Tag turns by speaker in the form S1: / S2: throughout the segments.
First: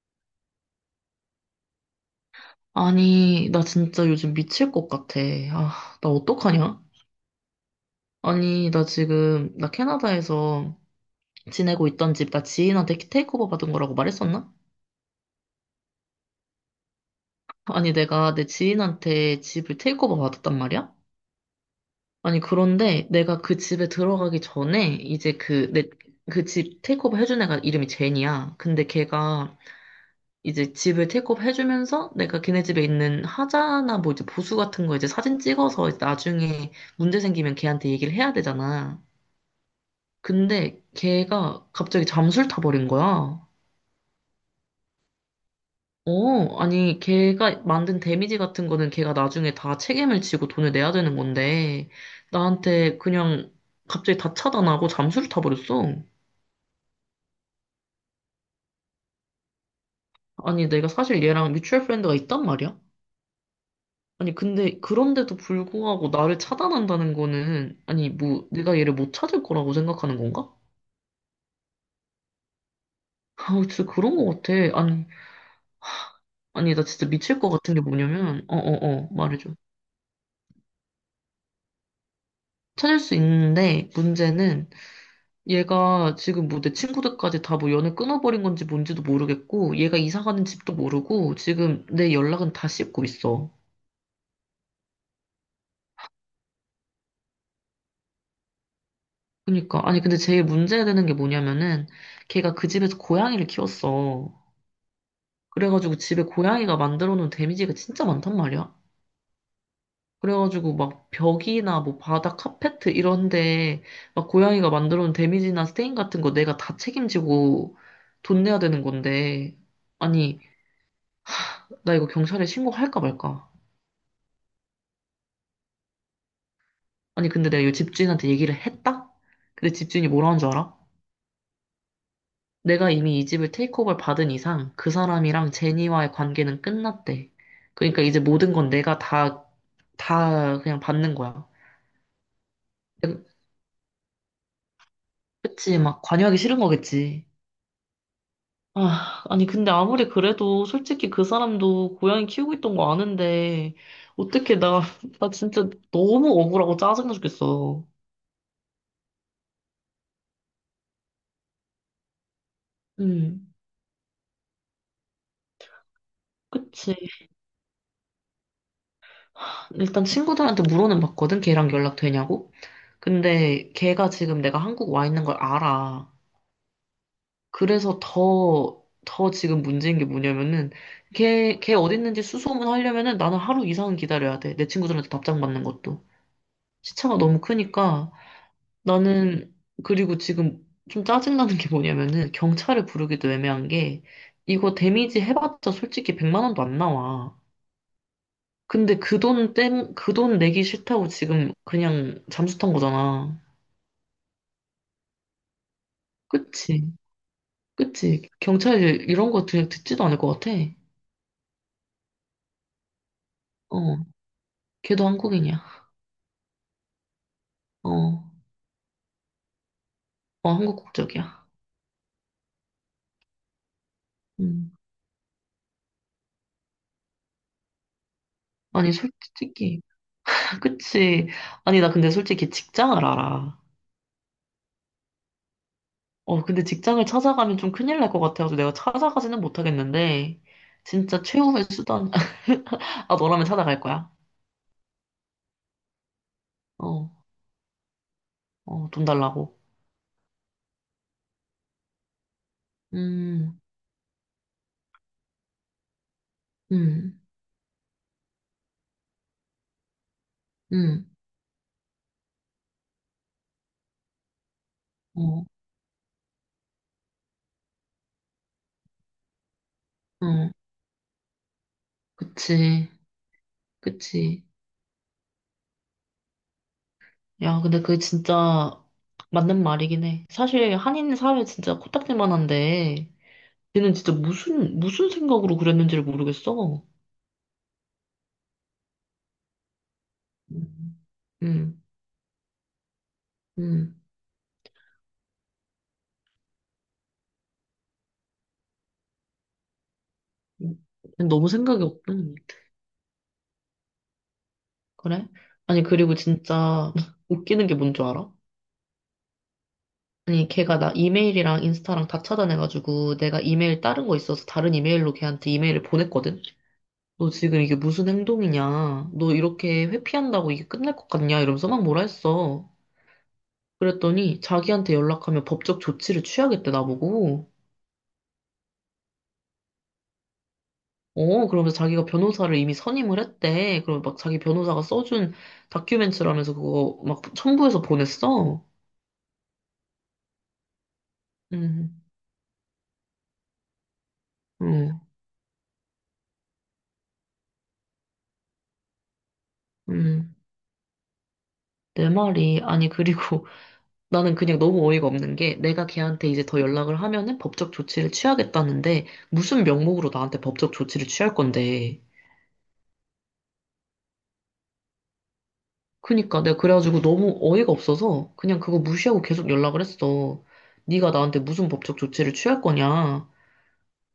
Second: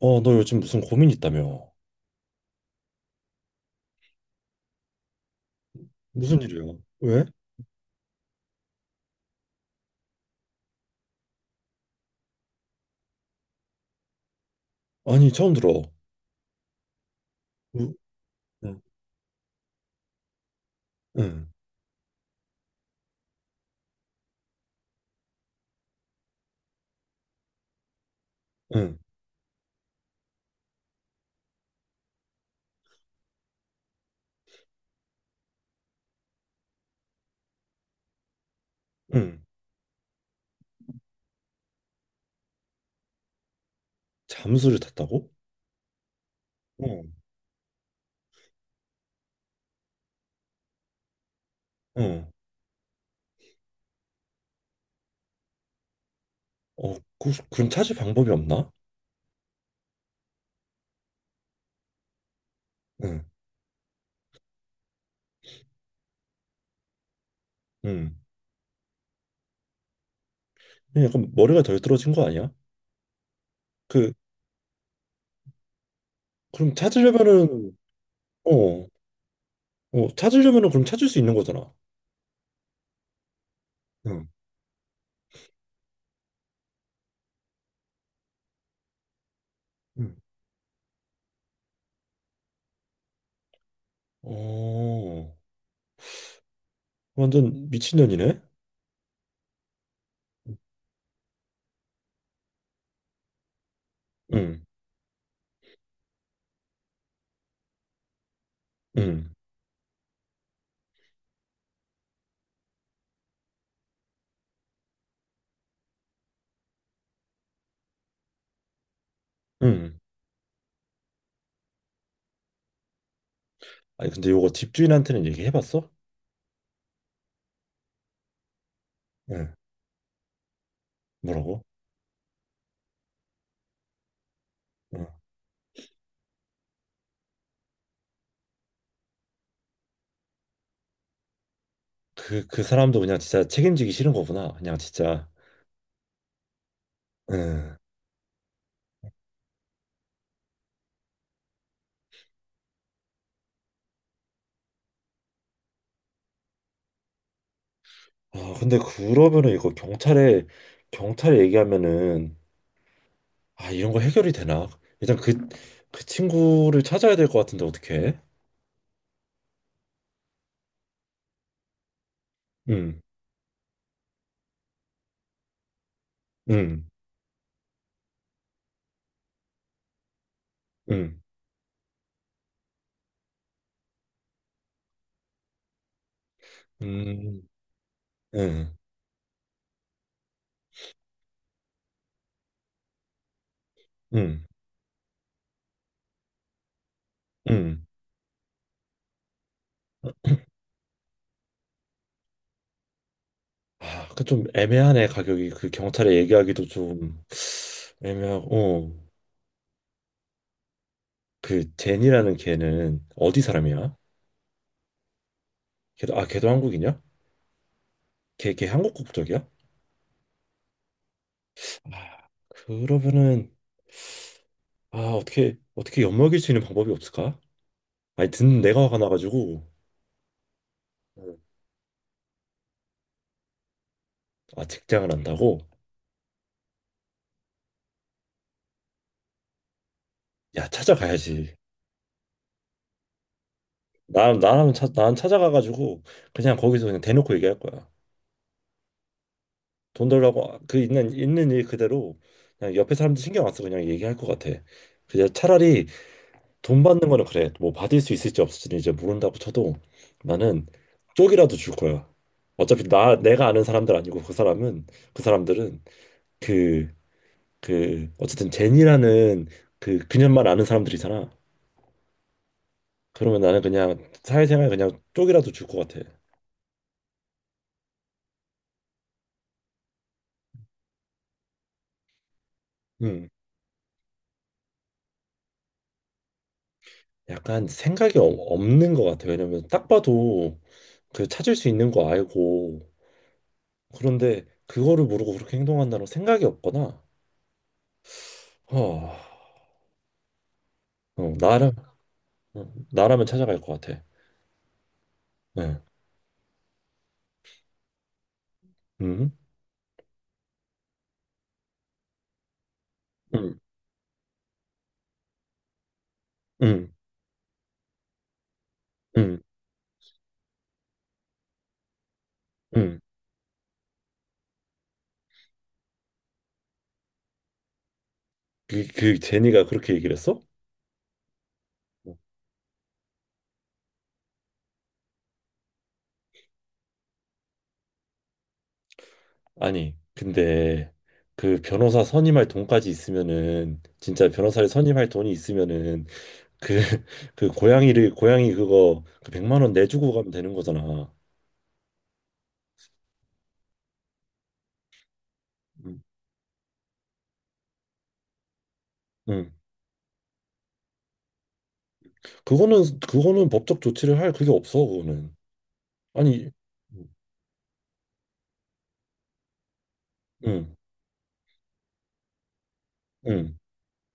S1: 어, 너 요즘 무슨 고민 있다며?
S2: 아니, 나 진짜 요즘 미칠 것 같아. 아, 나
S1: 무슨 일이야?
S2: 어떡하냐?
S1: 왜?
S2: 아니, 나 캐나다에서 지내고 있던 집, 나 지인한테 테이크오버 받은 거라고 말했었나?
S1: 아니, 처음 들어.
S2: 아니,
S1: 우-
S2: 내가 내
S1: 응,
S2: 지인한테 집을 테이크오버 받았단 말이야?
S1: 응,
S2: 아니, 그런데 내가 그 집에 들어가기 전에, 그 집 테이크오버 해준 애가 이름이 제니야. 근데
S1: 응,
S2: 걔가 이제 집을 테이크업 해주면서 내가 걔네 집에 있는 하자나 뭐 이제 보수 같은 거 이제 사진 찍어서 이제 나중에 문제 생기면 걔한테 얘기를 해야 되잖아.
S1: 응.
S2: 근데 걔가 갑자기 잠수를 타버린 거야.
S1: 잠수를 탔다고?
S2: 어, 아니,
S1: 응,
S2: 걔가 만든 데미지 같은 거는 걔가 나중에 다 책임을 지고 돈을 내야 되는 건데,
S1: 응.
S2: 나한테 그냥 갑자기 다 차단하고 잠수를 타버렸어.
S1: 어, 그럼 찾을 방법이 없나?
S2: 아니, 내가 사실 얘랑 뮤추얼 프렌드가 있단 말이야?
S1: 응,
S2: 아니, 근데 그런데도 불구하고 나를 차단한다는 거는, 아니,
S1: 응.
S2: 뭐, 내가 얘를 못 찾을 거라고 생각하는 건가?
S1: 그냥 약간 머리가 덜 떨어진 거 아니야?
S2: 아, 진짜
S1: 그,
S2: 그런 거 같아. 아니,
S1: 그럼
S2: 아니, 나 진짜 미칠 것
S1: 찾으려면은,
S2: 같은 게 뭐냐면,
S1: 어,
S2: 말해줘.
S1: 찾으려면은 그럼 찾을 수 있는 거잖아.
S2: 찾을 수 있는데,
S1: 응,
S2: 문제는 얘가 지금 뭐 내 친구들까지 다 뭐 연을 끊어버린 건지 뭔지도 모르겠고, 얘가
S1: 응.
S2: 이사 가는 집도 모르고, 지금 내 연락은 다 씹고 있어.
S1: 어, 완전 미친년이네?
S2: 그러니까, 아니, 근데 제일 문제되는 게 뭐냐면은, 걔가 그 집에서 고양이를 키웠어.
S1: 응,
S2: 그래가지고 집에 고양이가 만들어 놓은 데미지가 진짜 많단 말이야.
S1: 응,
S2: 그래가지고 막 벽이나 뭐 바닥, 카페트 이런데 막 고양이가 만들어 놓은 데미지나 스테인 같은 거 내가 다 책임지고 돈 내야 되는 건데.
S1: 응.
S2: 아니, 나 이거 경찰에 신고할까 말까?
S1: 아니, 근데 요거 집주인한테는 얘기해봤어?
S2: 아니, 근데 내가 이 집주인한테 얘기를 했다?
S1: 응,
S2: 근데 집주인이 뭐라는 줄 알아?
S1: 뭐라고?
S2: 내가 이미 이 집을 테이크오버를 받은 이상 그
S1: 응.
S2: 사람이랑 제니와의 관계는 끝났대. 그러니까 이제 모든 건 내가 다, 다 그냥 받는 거야.
S1: 그 사람도 그냥 진짜 책임지기 싫은 거구나. 그냥 진짜.
S2: 그치, 막 관여하기 싫은 거겠지.
S1: 응.
S2: 아, 아니, 근데 아무리 그래도 솔직히 그 사람도 고양이 키우고 있던 거 아는데, 어떻게 나, 나 진짜 너무 억울하고 짜증나 죽겠어.
S1: 아, 근데 그러면은 경찰에 얘기하면은,
S2: 음.
S1: 아, 이런 거 해결이 되나? 일단 그, 그 친구를
S2: 그치.
S1: 찾아야 될 것 같은데, 어떡해?
S2: 일단 친구들한테 물어는 봤거든, 걔랑 연락되냐고?
S1: 응,
S2: 근데 걔가 지금 내가 한국 와 있는 걸 알아.
S1: 응,
S2: 그래서 더 지금 문제인 게 뭐냐면은,
S1: 응,
S2: 걔 어디 있는지 수소문 하려면은 나는 하루 이상은 기다려야 돼. 내 친구들한테 답장 받는 것도. 시차가 너무
S1: 응,
S2: 크니까.
S1: 응,
S2: 나는 그리고 지금 좀 짜증나는 게 뭐냐면은 경찰을 부르기도 애매한 게
S1: 응,
S2: 이거 데미지 해봤자 솔직히 100만 원도 안 나와.
S1: 응.
S2: 근데 그 돈 내기 싫다고 지금 그냥 잠수 탄 거잖아.
S1: 아, 그 좀 애매하네, 가격이. 그 경찰에 얘기하기도
S2: 그치?
S1: 좀
S2: 그치? 경찰
S1: 애매하고. 어.
S2: 이런 거 그냥 듣지도 않을 것 같아.
S1: 그, 제니라는 걔는 어디 사람이야?
S2: 어, 걔도 한국인이야.
S1: 걔도, 아, 걔도 한국이냐?
S2: 어, 어,
S1: 걔 한국 국적이야?
S2: 한국 국적이야.
S1: 아, 그러면은
S2: 음.
S1: 아 어떻게 어떻게 엿먹일 수 있는 방법이 없을까? 아니, 듣는 내가
S2: 아니,
S1: 화가 나가지고.
S2: 솔직히. 그치?
S1: 음.
S2: 아니, 나 근데 솔직히 직장을 알아.
S1: 아, 직장을 한다고?
S2: 어, 근데 직장을 찾아가면 좀 큰일 날 것 같아서 내가 찾아가지는 못하겠는데,
S1: 야,
S2: 진짜
S1: 찾아가야지.
S2: 최후의 수단, 아, 너라면 찾아갈 거야.
S1: 난 찾아가가지고 그냥 거기서 그냥
S2: 어,
S1: 대놓고 얘기할 거야.
S2: 어, 돈 달라고.
S1: 돈 달라고. 그 있는 일 그대로 그냥 옆에 사람들 신경 안
S2: 음,
S1: 쓰고 그냥 얘기할 것 같아. 그냥 차라리 돈 받는
S2: 음,
S1: 거는 그래, 뭐 받을 수 있을지 없을지는 이제 모른다고 쳐도, 나는
S2: 음,
S1: 쪽이라도 줄 거야. 어차피 나 내가 아는 사람들 아니고 그 사람은 그
S2: 어,
S1: 사람들은 그 어쨌든 제니라는 그 그녀만
S2: 음,
S1: 아는 사람들이잖아.
S2: 그치,
S1: 그러면 나는 그냥
S2: 그치.
S1: 사회생활 그냥 쪽이라도 줄 것 같아.
S2: 야, 근데 그게 진짜 맞는 말이긴 해. 사실 한인 사회 진짜 코딱지만한데,
S1: 음,
S2: 걔는 진짜 무슨 생각으로 그랬는지를 모르겠어.
S1: 약간 생각이 없는 것 같아. 왜냐면 딱 봐도
S2: 음,
S1: 그 찾을 수
S2: 음,
S1: 있는 거 알고,
S2: 음.
S1: 그런데 그거를 모르고 그렇게 행동한다는, 생각이 없거나. 어, 어,
S2: 너무
S1: 나라
S2: 생각이 없다.
S1: 어, 나라면 찾아갈 것 같아.
S2: 그래?
S1: 네.
S2: 아니, 그리고 진짜 웃기는 게 뭔 줄 알아?
S1: 음,
S2: 아니, 걔가 나 이메일이랑 인스타랑 다 차단해가지고 내가
S1: 음,
S2: 이메일 다른 거 있어서 다른 이메일로 걔한테 이메일을 보냈거든?
S1: 음,
S2: 너 지금 이게 무슨 행동이냐? 너
S1: 음,
S2: 이렇게 회피한다고 이게 끝날 것 같냐? 이러면서 막 뭐라 했어.
S1: 음.
S2: 그랬더니 자기한테 연락하면 법적 조치를 취하겠대, 나보고.
S1: 그 제니가 그렇게 얘기를 했어?
S2: 어, 그러면서 자기가 변호사를 이미 선임을 했대. 그럼 막 자기 변호사가 써준 다큐멘터라면서 그거 막 첨부해서 보냈어.
S1: 아니, 근데 그
S2: 응,
S1: 변호사 선임할 돈까지 있으면은 진짜 변호사를
S2: 응,
S1: 선임할 돈이 있으면은 그 그 고양이를 고양이 그거 그 100만 원 내주고 가면
S2: 응.
S1: 되는 거잖아.
S2: 내 말이, 아니, 그리고 나는 그냥 너무 어이가 없는 게 내가
S1: 음.
S2: 걔한테 이제 더 연락을 하면은 법적 조치를 취하겠다는데
S1: 응.
S2: 무슨 명목으로 나한테 법적 조치를 취할 건데.
S1: 그거는 법적 조치를 할 그게 없어, 그거는.
S2: 그니까
S1: 아니,
S2: 내가 그래가지고
S1: 음.
S2: 너무 어이가 없어서 그냥 그거 무시하고 계속 연락을 했어.
S1: 응,
S2: 네가 나한테 무슨 법적 조치를 취할 거냐.
S1: 응,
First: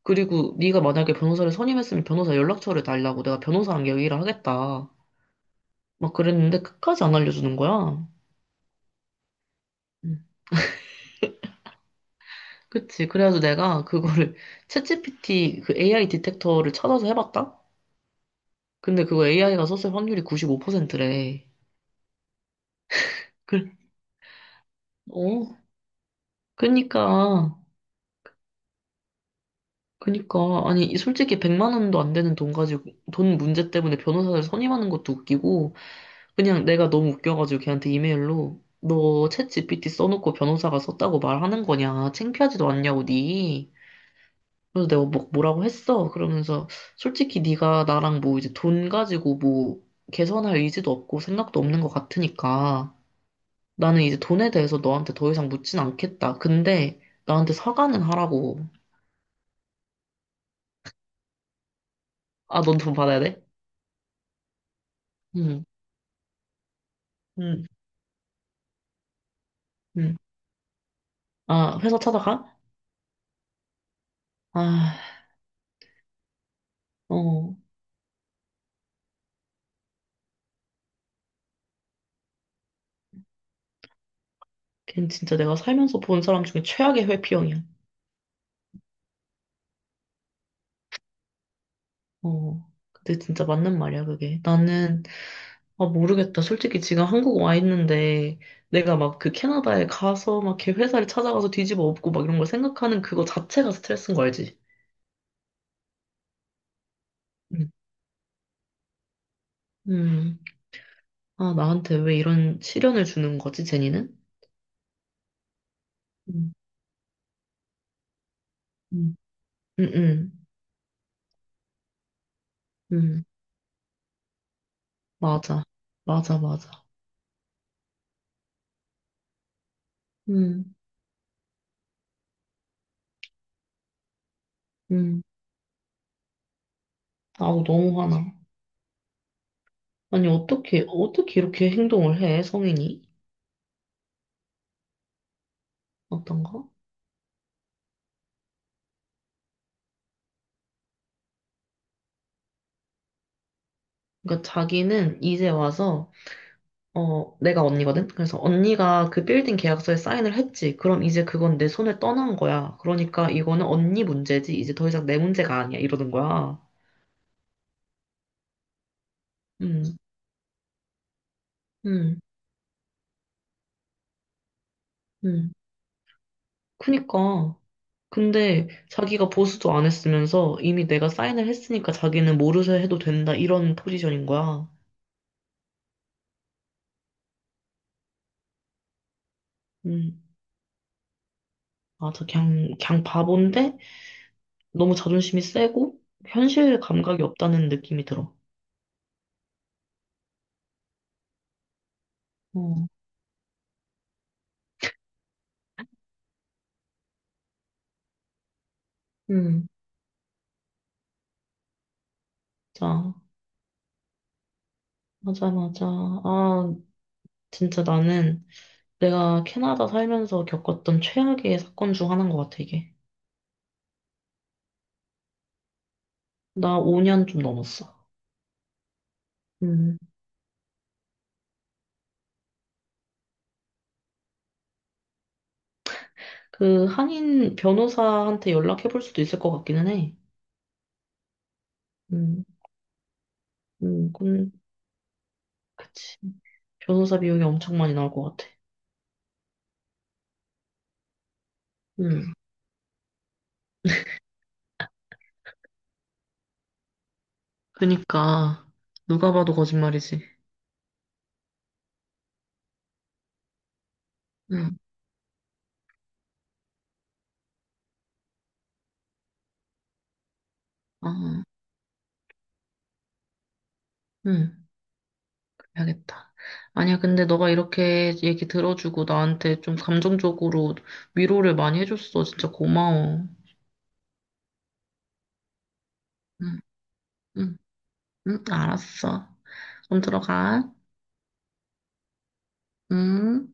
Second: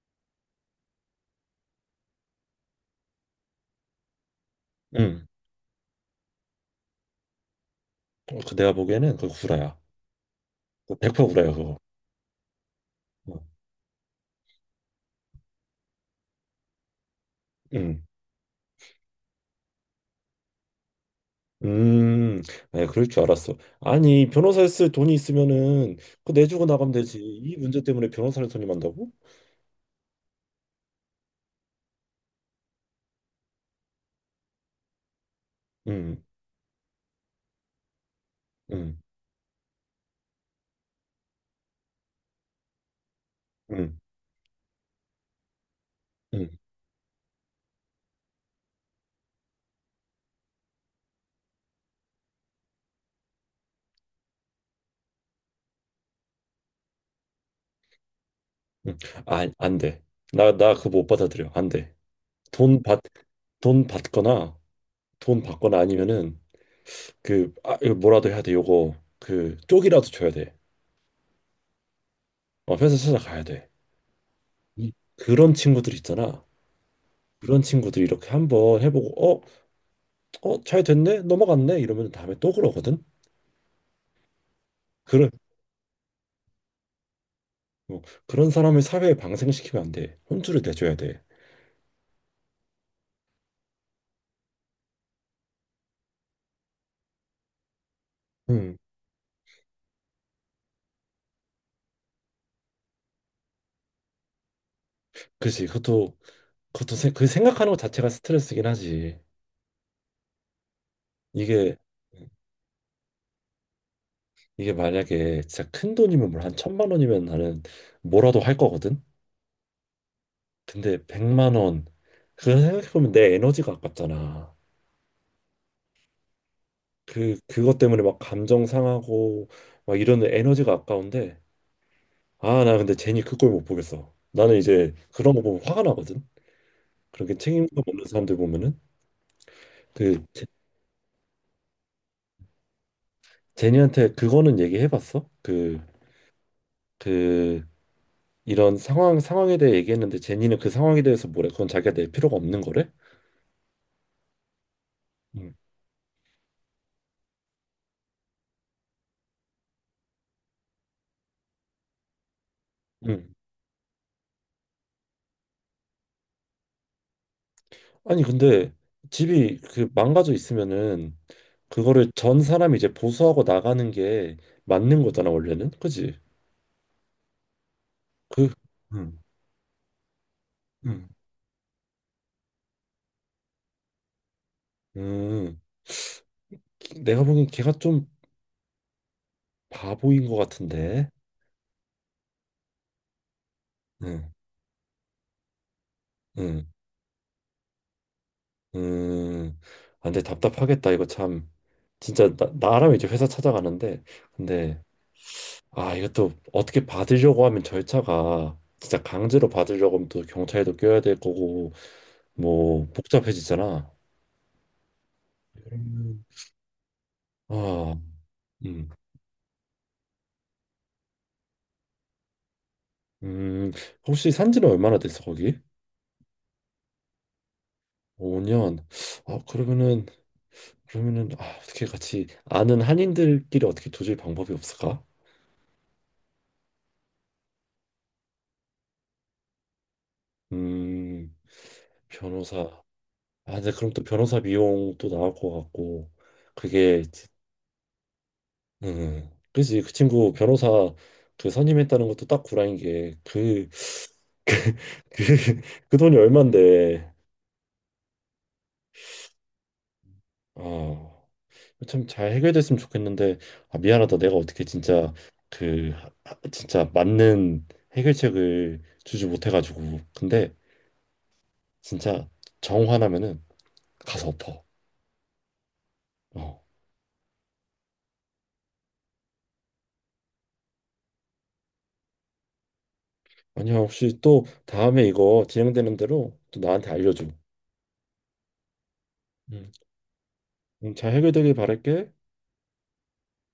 S2: 그리고 네가 만약에 변호사를 선임했으면 변호사 연락처를 달라고 내가 변호사랑 얘기를 하겠다.
S1: 응.
S2: 막 그랬는데 끝까지 안 알려주는 거야.
S1: 어, 그 내가 보기에는 그 구라야.
S2: 음.
S1: 100% 구라야, 그거.
S2: 그치. 그래가지고 내가 그거를 챗GPT 그 AI 디텍터를 찾아서 해봤다?
S1: 응.
S2: 근데 그거 AI가 썼을 확률이 95%래.
S1: 음, 에 그럴 줄 알았어.
S2: 그,
S1: 아니, 변호사 에 쓸 돈이
S2: 어.
S1: 있으면은 그거 내주고 나가면 되지.
S2: 그니까,
S1: 이 문제 때문에 변호사를 선임한다고?
S2: 그니까. 아니, 이 솔직히 100만 원도 안 되는 돈 가지고, 돈 문제 때문에 변호사를 선임하는 것도 웃기고,
S1: 음,
S2: 그냥 내가 너무 웃겨가지고 걔한테 이메일로,
S1: 음,
S2: 너 챗GPT 써놓고 변호사가 썼다고 말하는 거냐? 창피하지도 않냐고, 니.
S1: 음,
S2: 그래서 내가 뭐라고 했어?
S1: 음,
S2: 그러면서 솔직히 네가 나랑 뭐 이제 돈 가지고 뭐 개선할 의지도 없고 생각도 없는 것 같으니까 나는 이제 돈에 대해서 너한테 더 이상 묻진 않겠다. 근데 나한테 사과는 하라고.
S1: 음. 아, 안 돼. 나 그거 못 받아들여. 안 돼.
S2: 아, 넌
S1: 돈
S2: 돈
S1: 받,
S2: 받아야 돼?
S1: 돈 받거나 돈
S2: 응,
S1: 받거나 아니면은,
S2: 응,
S1: 아, 이거 뭐라도 해야 돼. 요거 그 쪽이라도
S2: 응.
S1: 줘야 돼.
S2: 아, 회사 찾아가?
S1: 어, 회사 찾아가야 돼. 이,
S2: 아,
S1: 그런 친구들 있잖아.
S2: 어.
S1: 그런 친구들 이렇게 한번 해보고 잘 됐네, 넘어갔네 이러면 다음에 또 그러거든.
S2: 걘 진짜 내가 살면서 본 사람 중에 최악의 회피형이야.
S1: 어, 그런 사람을 사회에 방생시키면 안 돼. 혼쭐을 내줘야 돼.
S2: 어. 근데 진짜 맞는 말이야, 그게. 나는 아, 모르겠다. 솔직히 지금 한국 와 있는데,
S1: 응.
S2: 내가 막 그 캐나다에 가서 막 걔 회사를 찾아가서 뒤집어 엎고 막 이런 걸 생각하는 그거 자체가 스트레스인 거 알지?
S1: 그치. 그
S2: 음.
S1: 생각하는 것 자체가 스트레스긴 하지.
S2: 음. 아,
S1: 이게,
S2: 나한테 왜 이런 시련을 주는 거지, 제니는?
S1: 이게 만약에 진짜 큰 돈이면, 뭘
S2: 음.
S1: 한 천만 원이면 나는 뭐라도 할 거거든?
S2: 음. 음. 음.
S1: 근데 100만 원, 그거 생각해보면
S2: 음.
S1: 내 에너지가 아깝잖아.
S2: 맞아. 맞아, 맞아.
S1: 그것 때문에 막 감정 상하고 막 이러는 에너지가
S2: 음.
S1: 아까운데, 아, 나 근데 제니 그 꼴 못 보겠어. 나는 이제
S2: 음.
S1: 그런 거 보면 화가 나거든? 그렇게
S2: 아우,
S1: 책임감
S2: 너무
S1: 없는
S2: 화나.
S1: 사람들 보면은. 그
S2: 아니, 어떻게, 어떻게 이렇게 행동을 해, 성인이?
S1: 제니한테 그거는 얘기해봤어?
S2: 어떤가?
S1: 그, 이런 상황에 대해 얘기했는데 제니는 그 상황에 대해서 뭐래? 그건 자기가 낼 필요가 없는 거래?
S2: 그러니까 자기는 이제
S1: 응.
S2: 와서 어, 내가 언니거든? 그래서 언니가 그 빌딩 계약서에 사인을 했지. 그럼 이제 그건 내 손에 떠난 거야. 그러니까
S1: 응.
S2: 이거는 언니 문제지. 이제 더 이상 내 문제가 아니야. 이러는 거야.
S1: 아니, 근데 집이 그
S2: 음,
S1: 망가져 있으면은 그거를
S2: 음,
S1: 전 사람이 이제 보수하고 나가는 게 맞는 거잖아,
S2: 음.
S1: 원래는. 그지?
S2: 그니까.
S1: 그,
S2: 근데
S1: 응,
S2: 자기가 보수도 안 했으면서 이미
S1: 응,
S2: 내가 사인을 했으니까 자기는 모르쇠 해도 된다. 이런 포지션인 거야.
S1: 응. 내가 보기엔 걔가 좀
S2: 음.
S1: 바보인 것 같은데.
S2: 아, 저 그냥, 그냥 바본데
S1: 응,
S2: 너무 자존심이 세고
S1: 응.
S2: 현실 감각이 없다는 느낌이 들어.
S1: 음, 아, 근데 답답하겠다. 이거 참. 진짜
S2: 어,
S1: 나라면 이제 회사 찾아가는데, 근데 아, 이것도 어떻게 받으려고 하면 절차가, 진짜 강제로
S2: 음.
S1: 받으려고 하면 또 경찰도 껴야 될 거고 뭐
S2: 자.
S1: 복잡해지잖아.
S2: 맞아, 맞아.
S1: 음.
S2: 아, 진짜
S1: 아,
S2: 나는
S1: 음,
S2: 내가 캐나다 살면서 겪었던 최악의 사건 중 하나인 것 같아, 이게.
S1: 음, 혹시 산지는 얼마나 됐어 거기?
S2: 나 5년 좀 넘었어.
S1: 5년. 아,
S2: 음,
S1: 그러면은 그러면은 아, 어떻게 같이 아는 한인들끼리 어떻게 조질 방법이 없을까?
S2: 그 한인 변호사한테 연락해 볼 수도 있을 것 같기는 해.
S1: 음,
S2: 음,
S1: 변호사. 아, 근데 그럼 또 변호사
S2: 그,
S1: 비용 또 나올 것 같고,
S2: 그치.
S1: 그게,
S2: 변호사
S1: 이제-
S2: 비용이 엄청 많이 나올 것 같아.
S1: 그지. 그 친구 변호사 그 선임했다는 것도
S2: 음,
S1: 딱 구라인 게, 그, 그, 그 돈이 얼만데.
S2: 그니까 누가 봐도 거짓말이지.
S1: 아, 참 잘 해결됐으면 좋겠는데, 아, 미안하다. 내가 어떻게
S2: 음,
S1: 진짜 그, 진짜 맞는 해결책을 주지 못해가지고. 근데
S2: 아,
S1: 진짜 정 화나면은 가서
S2: 음,
S1: 엎어.
S2: 그래야겠다.
S1: 어.
S2: 아니야, 근데 너가 이렇게 얘기 들어주고 나한테 좀 감정적으로 위로를 많이 해줬어. 진짜 고마워.
S1: 아니야, 혹시 또 다음에 이거 진행되는 대로 또
S2: 응,
S1: 나한테 알려줘.
S2: 응. 응, 알았어.
S1: 음.
S2: 그럼 들어가.
S1: 잘 해결되길 바랄게.
S2: 응.